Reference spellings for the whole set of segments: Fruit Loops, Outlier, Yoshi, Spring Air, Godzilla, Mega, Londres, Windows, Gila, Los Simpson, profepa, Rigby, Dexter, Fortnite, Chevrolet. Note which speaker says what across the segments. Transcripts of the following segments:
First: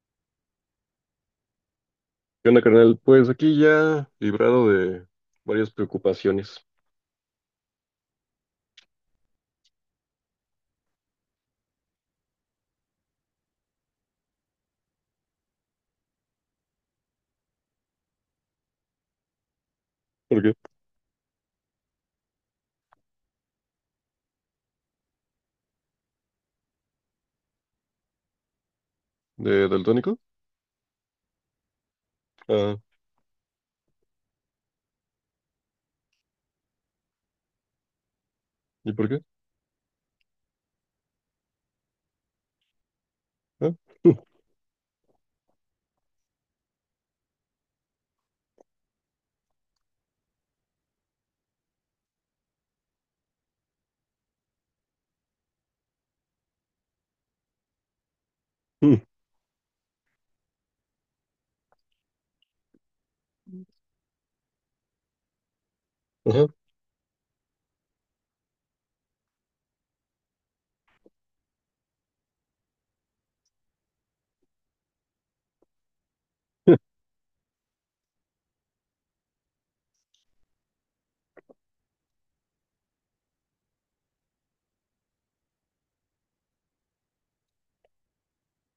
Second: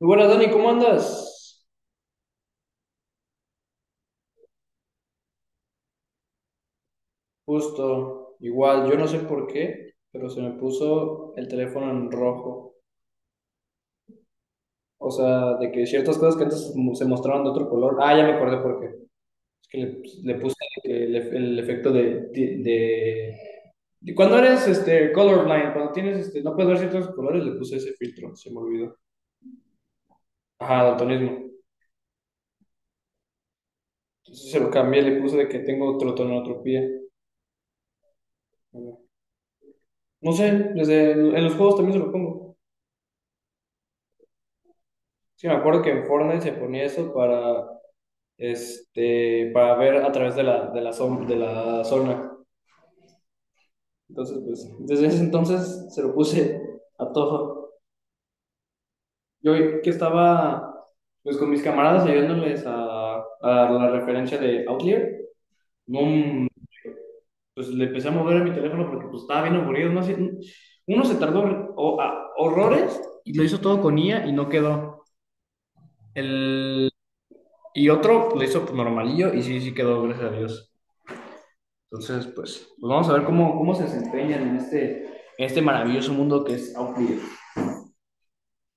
Speaker 1: Muy buenas, Dani, ¿cómo andas?
Speaker 2: ¿Qué onda, carnal? Pues aquí ya librado de varias preocupaciones.
Speaker 1: Justo, igual, yo no sé por qué, pero se me puso el teléfono en rojo. O sea, de que ciertas cosas que antes se mostraban de otro color. Ah, ya me acordé por qué. Es que le
Speaker 2: ¿Por qué?
Speaker 1: puse que el efecto de, de- Cuando eres colorblind, cuando tienes no puedes ver ciertos colores, le puse ese filtro, se me olvidó.
Speaker 2: ¿De daltónico?
Speaker 1: Ajá, daltonismo.
Speaker 2: Ah,
Speaker 1: Entonces se lo cambié, le puse de que tengo trotonotropía.
Speaker 2: ¿y por qué?
Speaker 1: No sé, desde en los juegos también se lo pongo.
Speaker 2: Ah,
Speaker 1: Sí, me acuerdo que en Fortnite se ponía eso para, para ver a través de la zona. Entonces, pues, desde ese entonces se lo puse a todo.
Speaker 2: mm,
Speaker 1: Yo que estaba, pues, con mis camaradas ayudándoles a la referencia de Outlier, no,
Speaker 2: ajá.
Speaker 1: pues, le empecé a mover a mi teléfono porque, pues, estaba bien aburrido. No sé, uno se tardó horrores y lo hizo todo con IA y no quedó. El, y otro lo hizo normalillo y sí, sí quedó, gracias a Dios. Entonces, pues vamos a ver cómo se desempeñan en este maravilloso mundo que es Outlier.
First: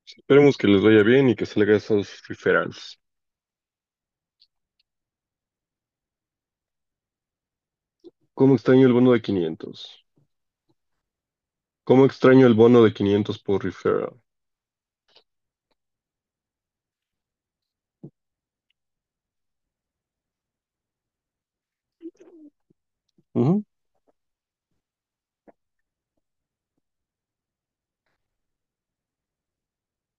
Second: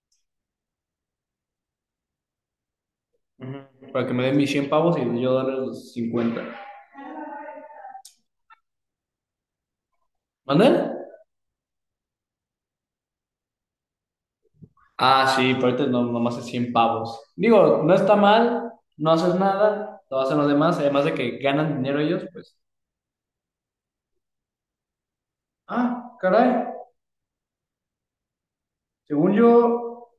Speaker 2: Esperemos que les vaya bien y que salga esos referrals.
Speaker 1: Uh-huh. Para que me den mis 100 pavos y yo darles los 50.
Speaker 2: ¿Cómo extraño el bono de 500?
Speaker 1: ¿Mande?
Speaker 2: ¿Cómo extraño el bono de 500 por referral?
Speaker 1: Ah, sí, pero ahorita no, nomás es 100 pavos. Digo, no está mal, no haces nada, lo hacen los demás, además de que ganan dinero ellos, pues.
Speaker 2: Ujú.
Speaker 1: Ah, caray. Según yo.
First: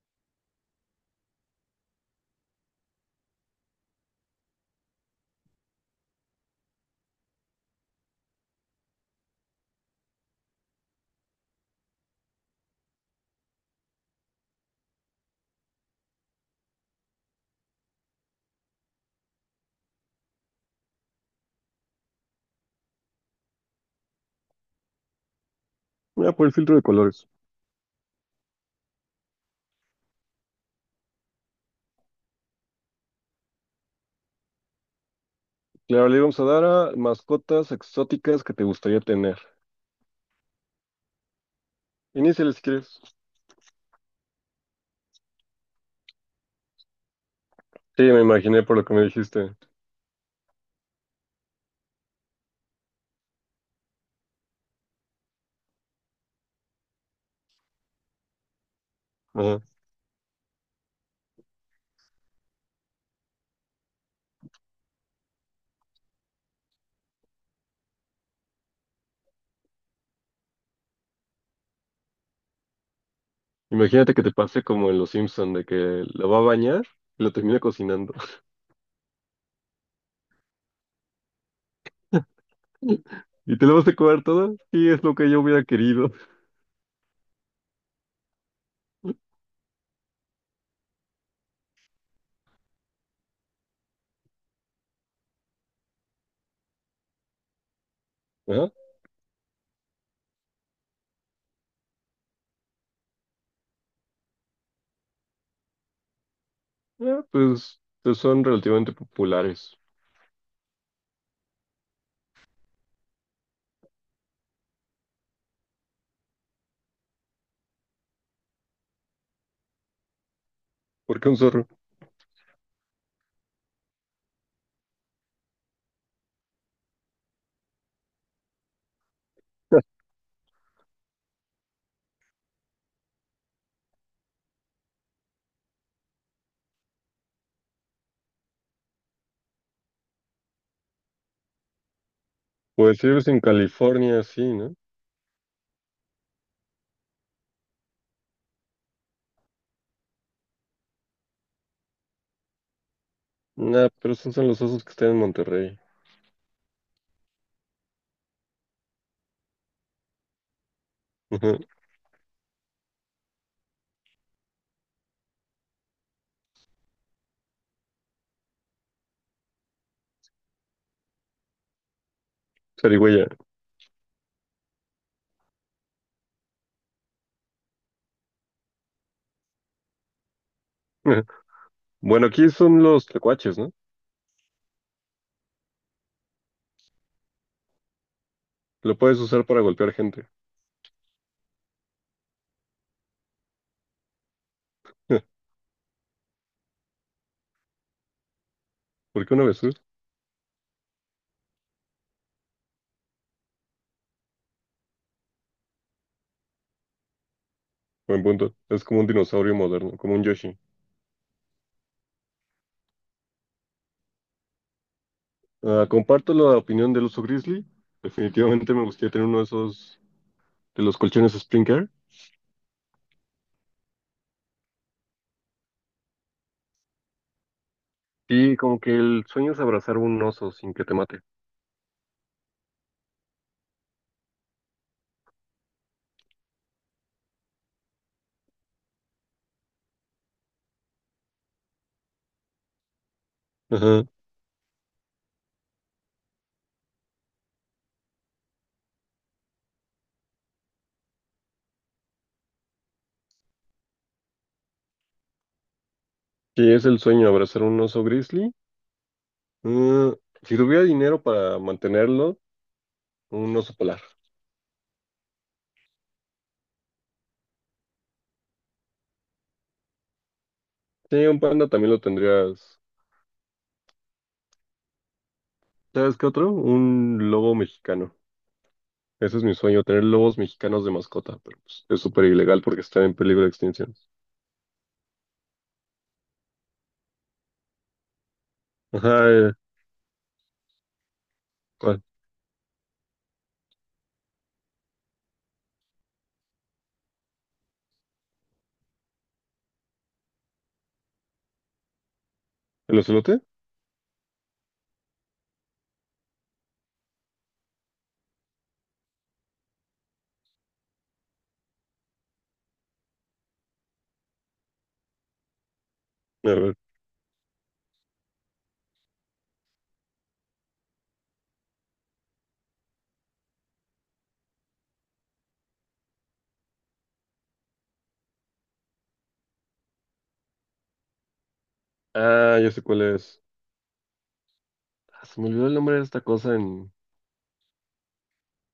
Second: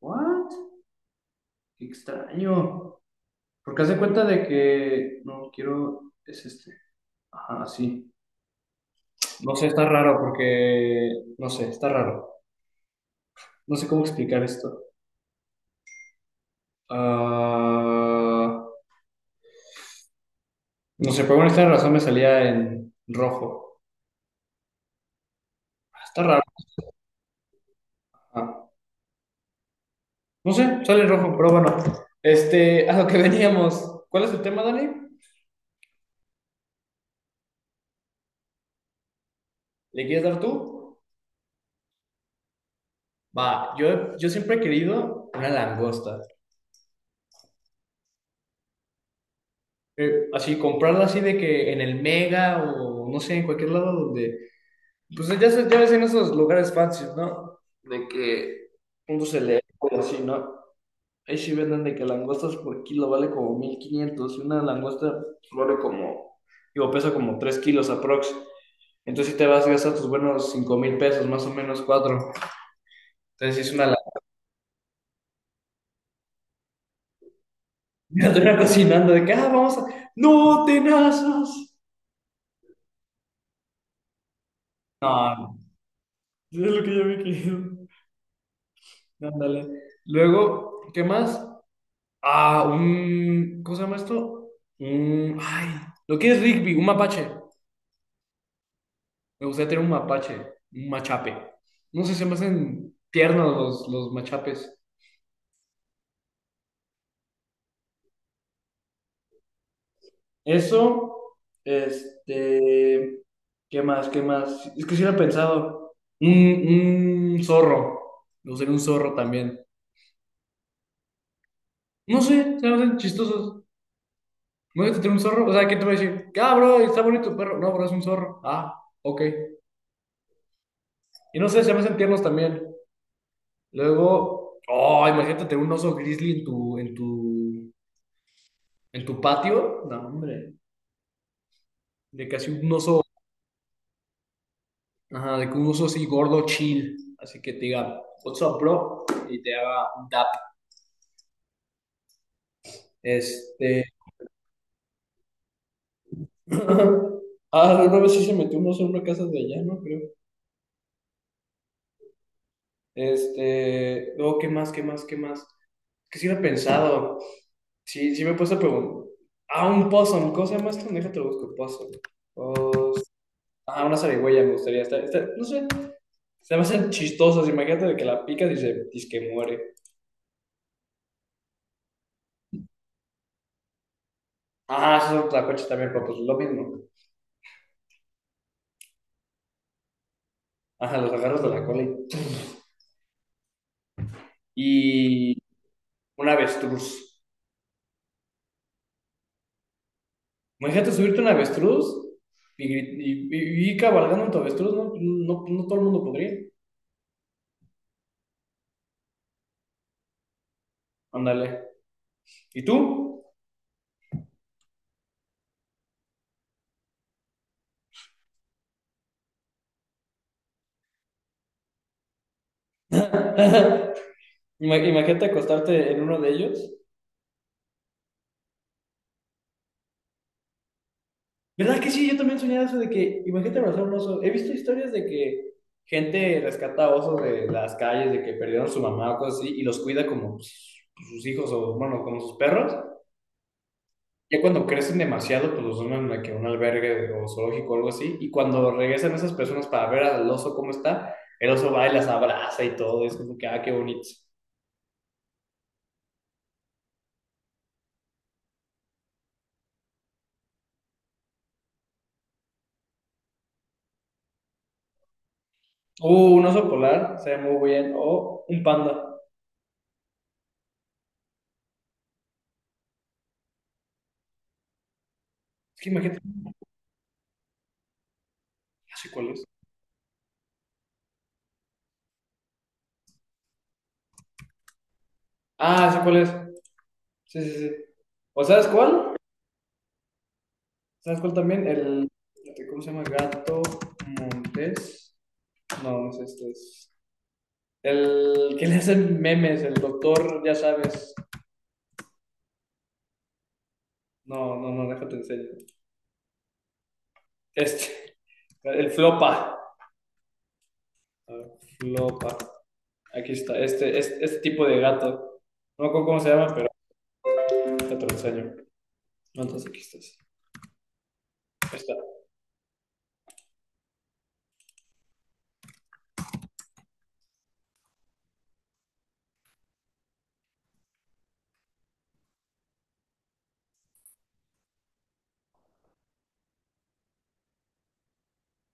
Speaker 1: ¿What? Qué extraño. Porque hace cuenta de que. No, quiero. Es este. Ajá, sí. No sé, está raro porque. No sé, está raro. No sé cómo explicar esto. Ah, no sé, por una razón me salía en rojo. Está
Speaker 2: Ya
Speaker 1: raro.
Speaker 2: por el filtro de colores.
Speaker 1: Ah, no sé, sale en rojo, pero bueno. A lo que veníamos. ¿Cuál es el tema, Dani?
Speaker 2: Claro, le vamos a dar a mascotas exóticas que te gustaría tener.
Speaker 1: ¿Le quieres dar tú?
Speaker 2: Iniciales si quieres.
Speaker 1: Va, yo siempre he querido una langosta.
Speaker 2: Sí, me imaginé por lo que me dijiste.
Speaker 1: Así, comprarla así de que en el Mega o no sé, en cualquier lado donde. Pues ya, ya ves en esos lugares fancy, ¿no? De que. Uno se le
Speaker 2: Ajá.
Speaker 1: así, ¿no? Ahí sí venden de que langostas por kilo vale como 1500 y una langosta vale como, digo, pesa como 3 kilos aprox. Entonces si te vas a gastar tus buenos 5000 pesos, más o menos cuatro. Entonces sí es una...
Speaker 2: Imagínate que te pase como en Los Simpson, de que lo va a bañar y lo termina cocinando.
Speaker 1: Mira, te una cocinando de que, ah, vamos a... ¡No, tenazas!
Speaker 2: ¿Y te lo vas a comer todo? Sí, es lo que
Speaker 1: No,
Speaker 2: yo
Speaker 1: no.
Speaker 2: hubiera querido.
Speaker 1: Es lo que yo me quiero. Ándale. Luego, ¿qué más? Ah, un... ¿Cómo se llama esto? Un... Ay, lo que es Rigby, un mapache.
Speaker 2: Ajá.
Speaker 1: Me gustaría tener un mapache, un machape. No sé, se me hacen tiernos los machapes.
Speaker 2: Ah, pues, pues son relativamente populares.
Speaker 1: Eso, este, ¿qué más? ¿Qué más? Es que si lo he pensado. Un zorro. Me gustaría un zorro también.
Speaker 2: ¿Por qué un zorro?
Speaker 1: No sé, se me hacen chistosos. ¿Me gusta tener un zorro? O sea, ¿quién te va a decir? Ah, bro, está bonito tu perro. No, bro, es un zorro. Ah, ok. Y no sé, se me hacen tiernos también. Luego, oh, imagínate tener un oso grizzly en tu patio. No, hombre. De que así un
Speaker 2: Pues
Speaker 1: oso,
Speaker 2: si vives en California, sí, ¿no?
Speaker 1: ajá, de que un oso así gordo chill, así que te diga, what's up, bro, y te haga un dap. Este,
Speaker 2: Nah, pero esos son los osos que están en Monterrey.
Speaker 1: ah, una vez sí se metió un oso en una casa de allá, ¿no? Creo.
Speaker 2: Ajá,
Speaker 1: Luego, ¿qué más, qué más, qué más? Que sí lo he pensado, sí, sí me he puesto a preguntar. Ah, un possum, ¿cómo se llama esto? Déjate lo busco, possum. Pos-
Speaker 2: zarigüeya.
Speaker 1: Ah, una zarigüeya me gustaría estar, no sé, se me hacen chistosas, imagínate de que la picas y se, dice que muere.
Speaker 2: Ajá. Bueno, aquí son los tlacuaches, ¿no?
Speaker 1: Ah, esos son tlacuaches también, pero pues lo mismo.
Speaker 2: Lo puedes usar para golpear gente.
Speaker 1: Ajá, los agarras de la cola y... ¡tum!
Speaker 2: Ajá.
Speaker 1: Y un avestruz.
Speaker 2: ¿Por qué una avestruz?
Speaker 1: Imagínate subirte a un avestruz y, y cabalgando en tu avestruz, ¿no? No, no todo el mundo podría.
Speaker 2: Buen punto. Es como un dinosaurio moderno, como un Yoshi.
Speaker 1: Ándale. ¿Y tú?
Speaker 2: Ah, comparto la opinión del oso grizzly. Definitivamente me gustaría tener uno de esos, de los colchones Spring Air.
Speaker 1: Ima- Imagínate acostarte en uno de ellos.
Speaker 2: Sí, como que el sueño es abrazar un oso sin que te mate.
Speaker 1: ¿Verdad que sí? Yo también soñaba eso de que, imagínate abrazar un oso. He visto historias de que gente rescata osos de las calles, de que perdieron su mamá o cosas así, y los cuida como sus hijos o, bueno, como sus perros.
Speaker 2: Ajá.
Speaker 1: Ya cuando crecen demasiado, pues los donan a que un albergue o zoológico o algo así. Y cuando regresan esas personas para ver al oso cómo está, el oso va y las abraza y todo. Es como que, ah, qué bonito.
Speaker 2: Sí, es el sueño, abrazar un oso grizzly. Ah, si tuviera dinero para mantenerlo, un oso polar.
Speaker 1: Un oso polar, se ve muy bien. O un panda.
Speaker 2: Sí, un panda también lo tendrías.
Speaker 1: Es que
Speaker 2: ¿Sabes
Speaker 1: imagínate,
Speaker 2: qué otro? Un lobo mexicano.
Speaker 1: ah, sé cuál
Speaker 2: Ese es
Speaker 1: es.
Speaker 2: mi sueño, tener lobos mexicanos de mascota, pero pues, es súper ilegal porque está en peligro de extinción.
Speaker 1: Ah, sé cuál es. Sí, sí, sí. ¿O sabes cuál?
Speaker 2: Ajá,
Speaker 1: ¿Sabes cuál también?
Speaker 2: ¿cuál?
Speaker 1: El, ¿cómo se llama? Gato Montés. No, no es este. Es el que le hacen memes, el doctor, ya sabes.
Speaker 2: ¿El ocelote?
Speaker 1: No, no, no, déjate en serio. Este, el flopa. Flopa. Aquí está, este tipo de gato. No me acuerdo cómo se
Speaker 2: A
Speaker 1: llama, pero
Speaker 2: ver.
Speaker 1: ahorita te lo enseño. No, entonces aquí está. Sí. Ahí está.
Speaker 2: Ah, ya sé cuál es. Ah, se me olvidó el nombre de esta cosa en...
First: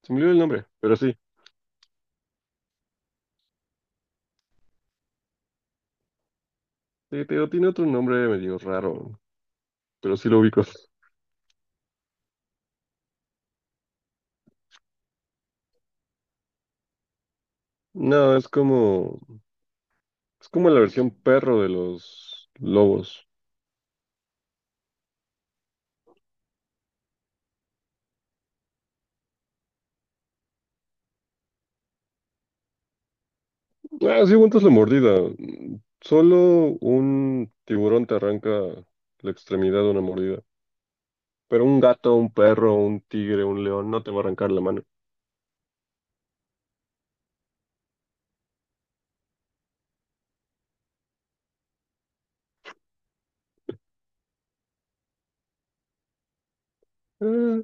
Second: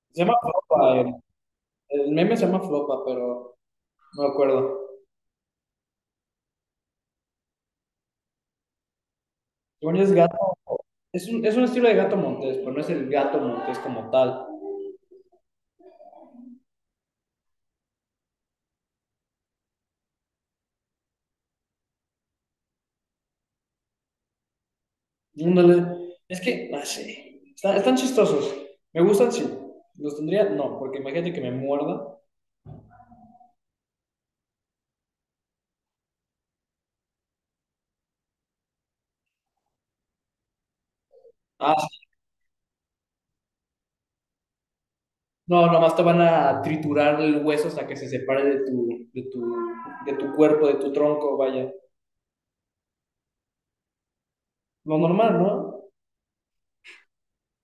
Speaker 2: Se me
Speaker 1: Se
Speaker 2: olvidó
Speaker 1: llama
Speaker 2: el nombre, pero
Speaker 1: flopa. El,
Speaker 2: sí.
Speaker 1: el meme se llama flopa, pero no me acuerdo.
Speaker 2: Sí, te digo, tiene otro nombre medio raro,
Speaker 1: Es
Speaker 2: pero sí
Speaker 1: gato.
Speaker 2: lo ubico.
Speaker 1: Es un estilo de gato montés, pero no es el gato montés como tal.
Speaker 2: No, es como... Es como la versión perro de los lobos.
Speaker 1: No. Es que, no sé. Están chistosos. Me gustan, sí. ¿Los tendría? No, porque imagínate que me muerda.
Speaker 2: Ah, sí, aguantas la mordida. Mm, solo un tiburón te arranca la extremidad de una mordida. Pero un
Speaker 1: Ah,
Speaker 2: gato, un perro, un tigre, un león no te va a arrancar la mano.
Speaker 1: no, nomás te van a triturar el hueso hasta que se separe de tu, de tu, de tu cuerpo, de tu tronco, vaya. Lo normal, ¿no?
Speaker 2: Ah,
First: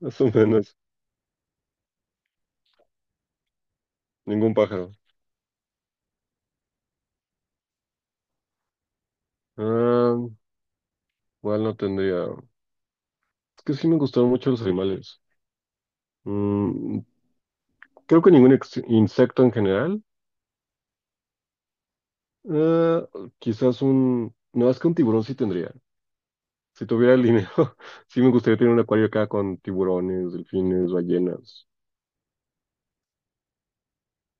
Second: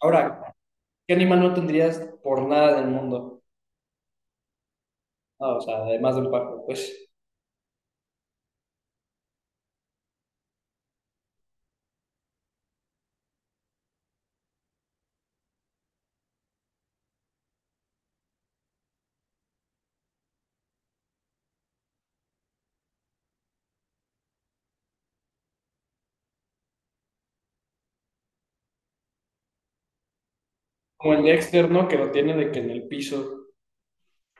Speaker 2: más o
Speaker 1: Ahora,
Speaker 2: menos.
Speaker 1: ¿qué animal no tendrías por nada del mundo?
Speaker 2: Ningún pájaro.
Speaker 1: Ah, o sea, además del pájaro, pues.
Speaker 2: Ah, igual no tendría. Es que sí me gustaron mucho los animales. Mm, Creo que ningún insecto en general. Eh, quizás un... No, es que un tiburón sí tendría. Si tuviera el dinero, sí me gustaría tener un acuario acá con tiburones, delfines,
Speaker 1: Como el
Speaker 2: ballenas.
Speaker 1: Dexter, ¿no? Que lo tiene de que en el piso.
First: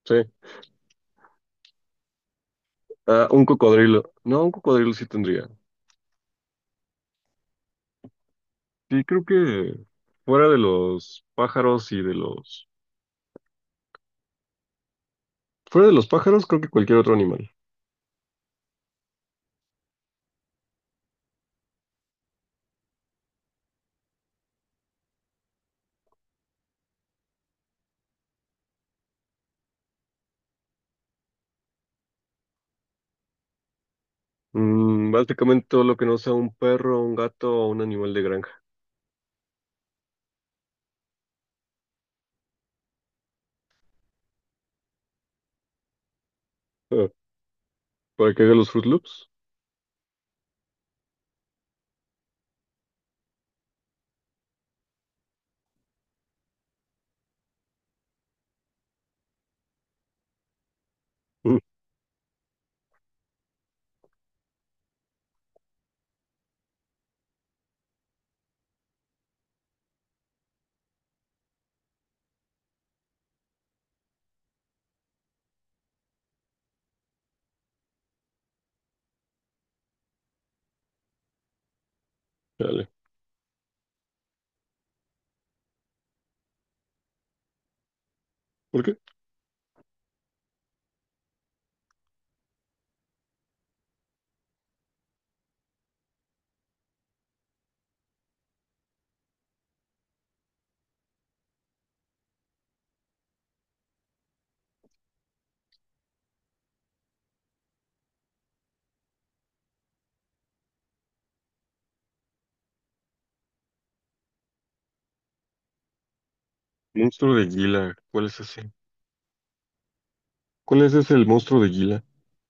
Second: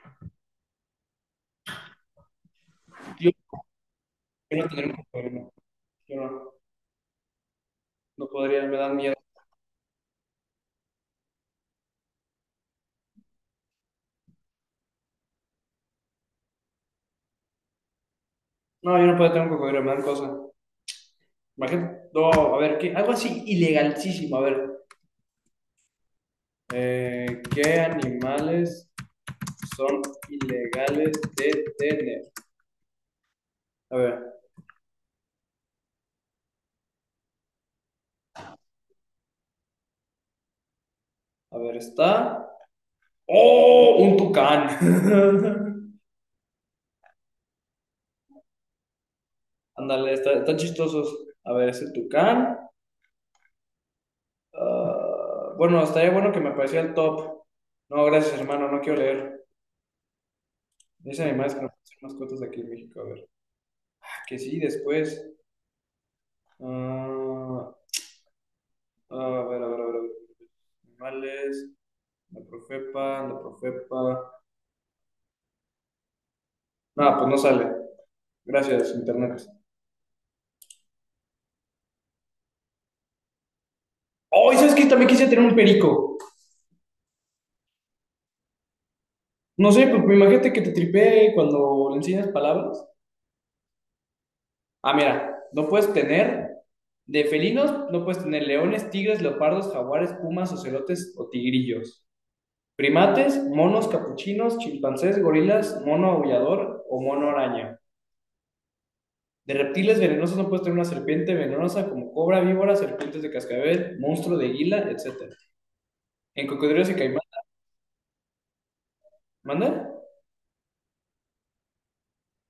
Speaker 2: Sí. Ah,
Speaker 1: Yo
Speaker 2: un cocodrilo. No, un
Speaker 1: no tener un
Speaker 2: cocodrilo sí tendría.
Speaker 1: cocodrilo. Yo no, no podría, me dan
Speaker 2: Sí,
Speaker 1: miedo.
Speaker 2: creo que fuera de los pájaros y de los... Fuera de los pájaros, creo que cualquier otro animal.
Speaker 1: No, yo no puedo tener un cocodrilo, me dan cosa. Imagínate, no, a ver, ¿qué? Algo así ilegalísimo, a ver. ¿Qué animales son ilegales de tener? A ver,
Speaker 2: Mm, básicamente todo lo que no sea un perro, un gato o un animal de granja.
Speaker 1: a ver, está. ¡Oh! Un tucán.
Speaker 2: Ah, ¿para que haga los Fruit Loops?
Speaker 1: Ándale, están está chistosos. A ver, ese tucán. Ah, bueno, estaría bueno que me apareciera el top. No, gracias, hermano, no quiero leer. Dice animales
Speaker 2: Mm,
Speaker 1: que no pueden ser mascotas aquí en México. A ver, ah, que sí, después. Ah, ah, a ver, a ver, a ver. Animales, la profepa. Nada, pues no sale. Gracias, internet.
Speaker 2: dale.
Speaker 1: Oh, ¿y sabes que también quise tener un perico?
Speaker 2: ¿Por qué?
Speaker 1: No sé, pues imagínate que te tripee cuando le enseñas palabras. Ah, mira, no puedes tener de felinos, no puedes tener leones, tigres, leopardos, jaguares, pumas, ocelotes o tigrillos. Primates, monos, capuchinos, chimpancés, gorilas, mono aullador o mono araña. De reptiles venenosos no puedes tener una serpiente venenosa como cobra, víbora, serpientes de cascabel, monstruo de guila, etcétera. En cocodrilos y caimanes,
Speaker 2: Monstruo de Gila, ¿cuál es ese?
Speaker 1: ¿manda?
Speaker 2: ¿Cuál es ese el monstruo de Gila?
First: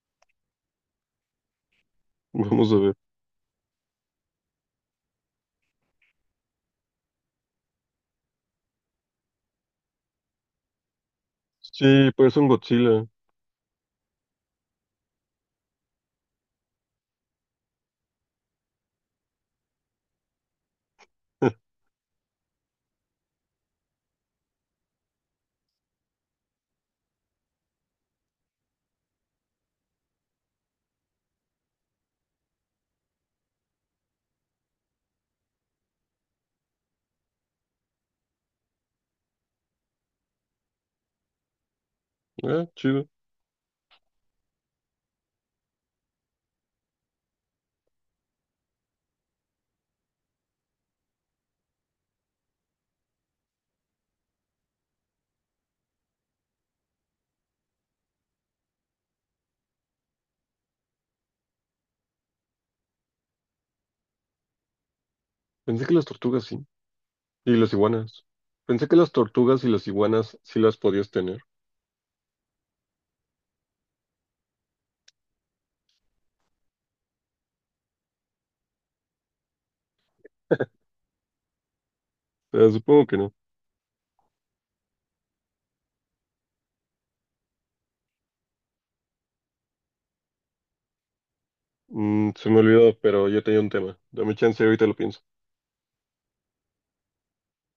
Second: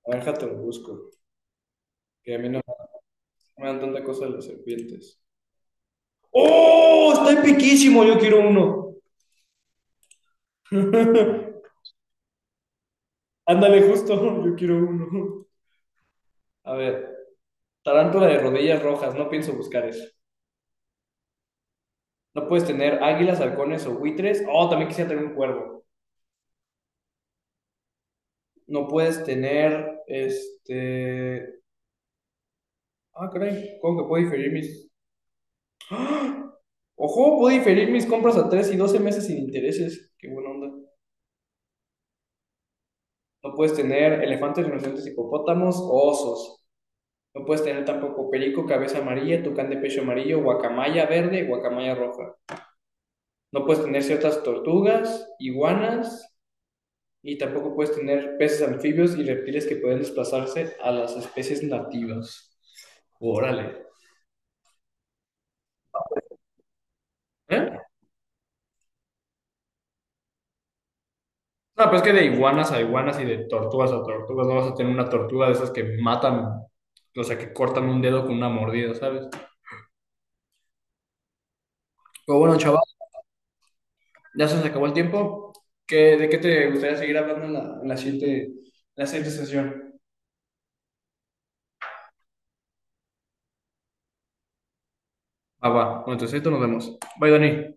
Speaker 1: A ver, jato, lo busco. Que a mí no.
Speaker 2: Vamos a ver.
Speaker 1: Me dan tanta cosa de las serpientes. ¡Oh! Está epiquísimo, yo quiero uno.
Speaker 2: Sí, parece un Godzilla.
Speaker 1: Ándale, justo, yo quiero uno. A ver, tarántula de rodillas rojas, no pienso buscar eso. No puedes tener águilas, halcones o buitres. Oh, también quisiera tener un cuervo. No puedes tener, este... Ah, caray, ¿cómo que puedo diferir mis... Ojo, puedo diferir mis compras a 3 y 12 meses sin intereses. Qué buena onda.
Speaker 2: Ah, chido.
Speaker 1: No puedes tener elefantes, rinocerontes, hipopótamos o osos. No puedes tener tampoco perico, cabeza amarilla, tucán de pecho amarillo, guacamaya verde, guacamaya roja. No puedes tener ciertas tortugas, iguanas, y tampoco puedes tener peces anfibios y reptiles que pueden desplazarse a las especies nativas. Órale.
Speaker 2: Pensé que las tortugas sí. Y las
Speaker 1: ¿Eh?
Speaker 2: iguanas. Pensé que las tortugas y las iguanas sí las podías tener.
Speaker 1: No, pero es que de iguanas a iguanas y de tortugas a tortugas, no vas a tener una tortuga de esas que matan, o sea, que cortan un dedo con una mordida, ¿sabes? Pero bueno, chaval,
Speaker 2: Supongo que no.
Speaker 1: ya se nos acabó el tiempo. ¿Qué, de qué te gustaría seguir hablando en la, en la siguiente sesión?
Speaker 2: Mm, se me olvidó, pero ya tenía un tema. Dame chance, ahorita lo pienso.
Speaker 1: Ah, va. Bueno, entonces esto nos vemos. Bye, Dani.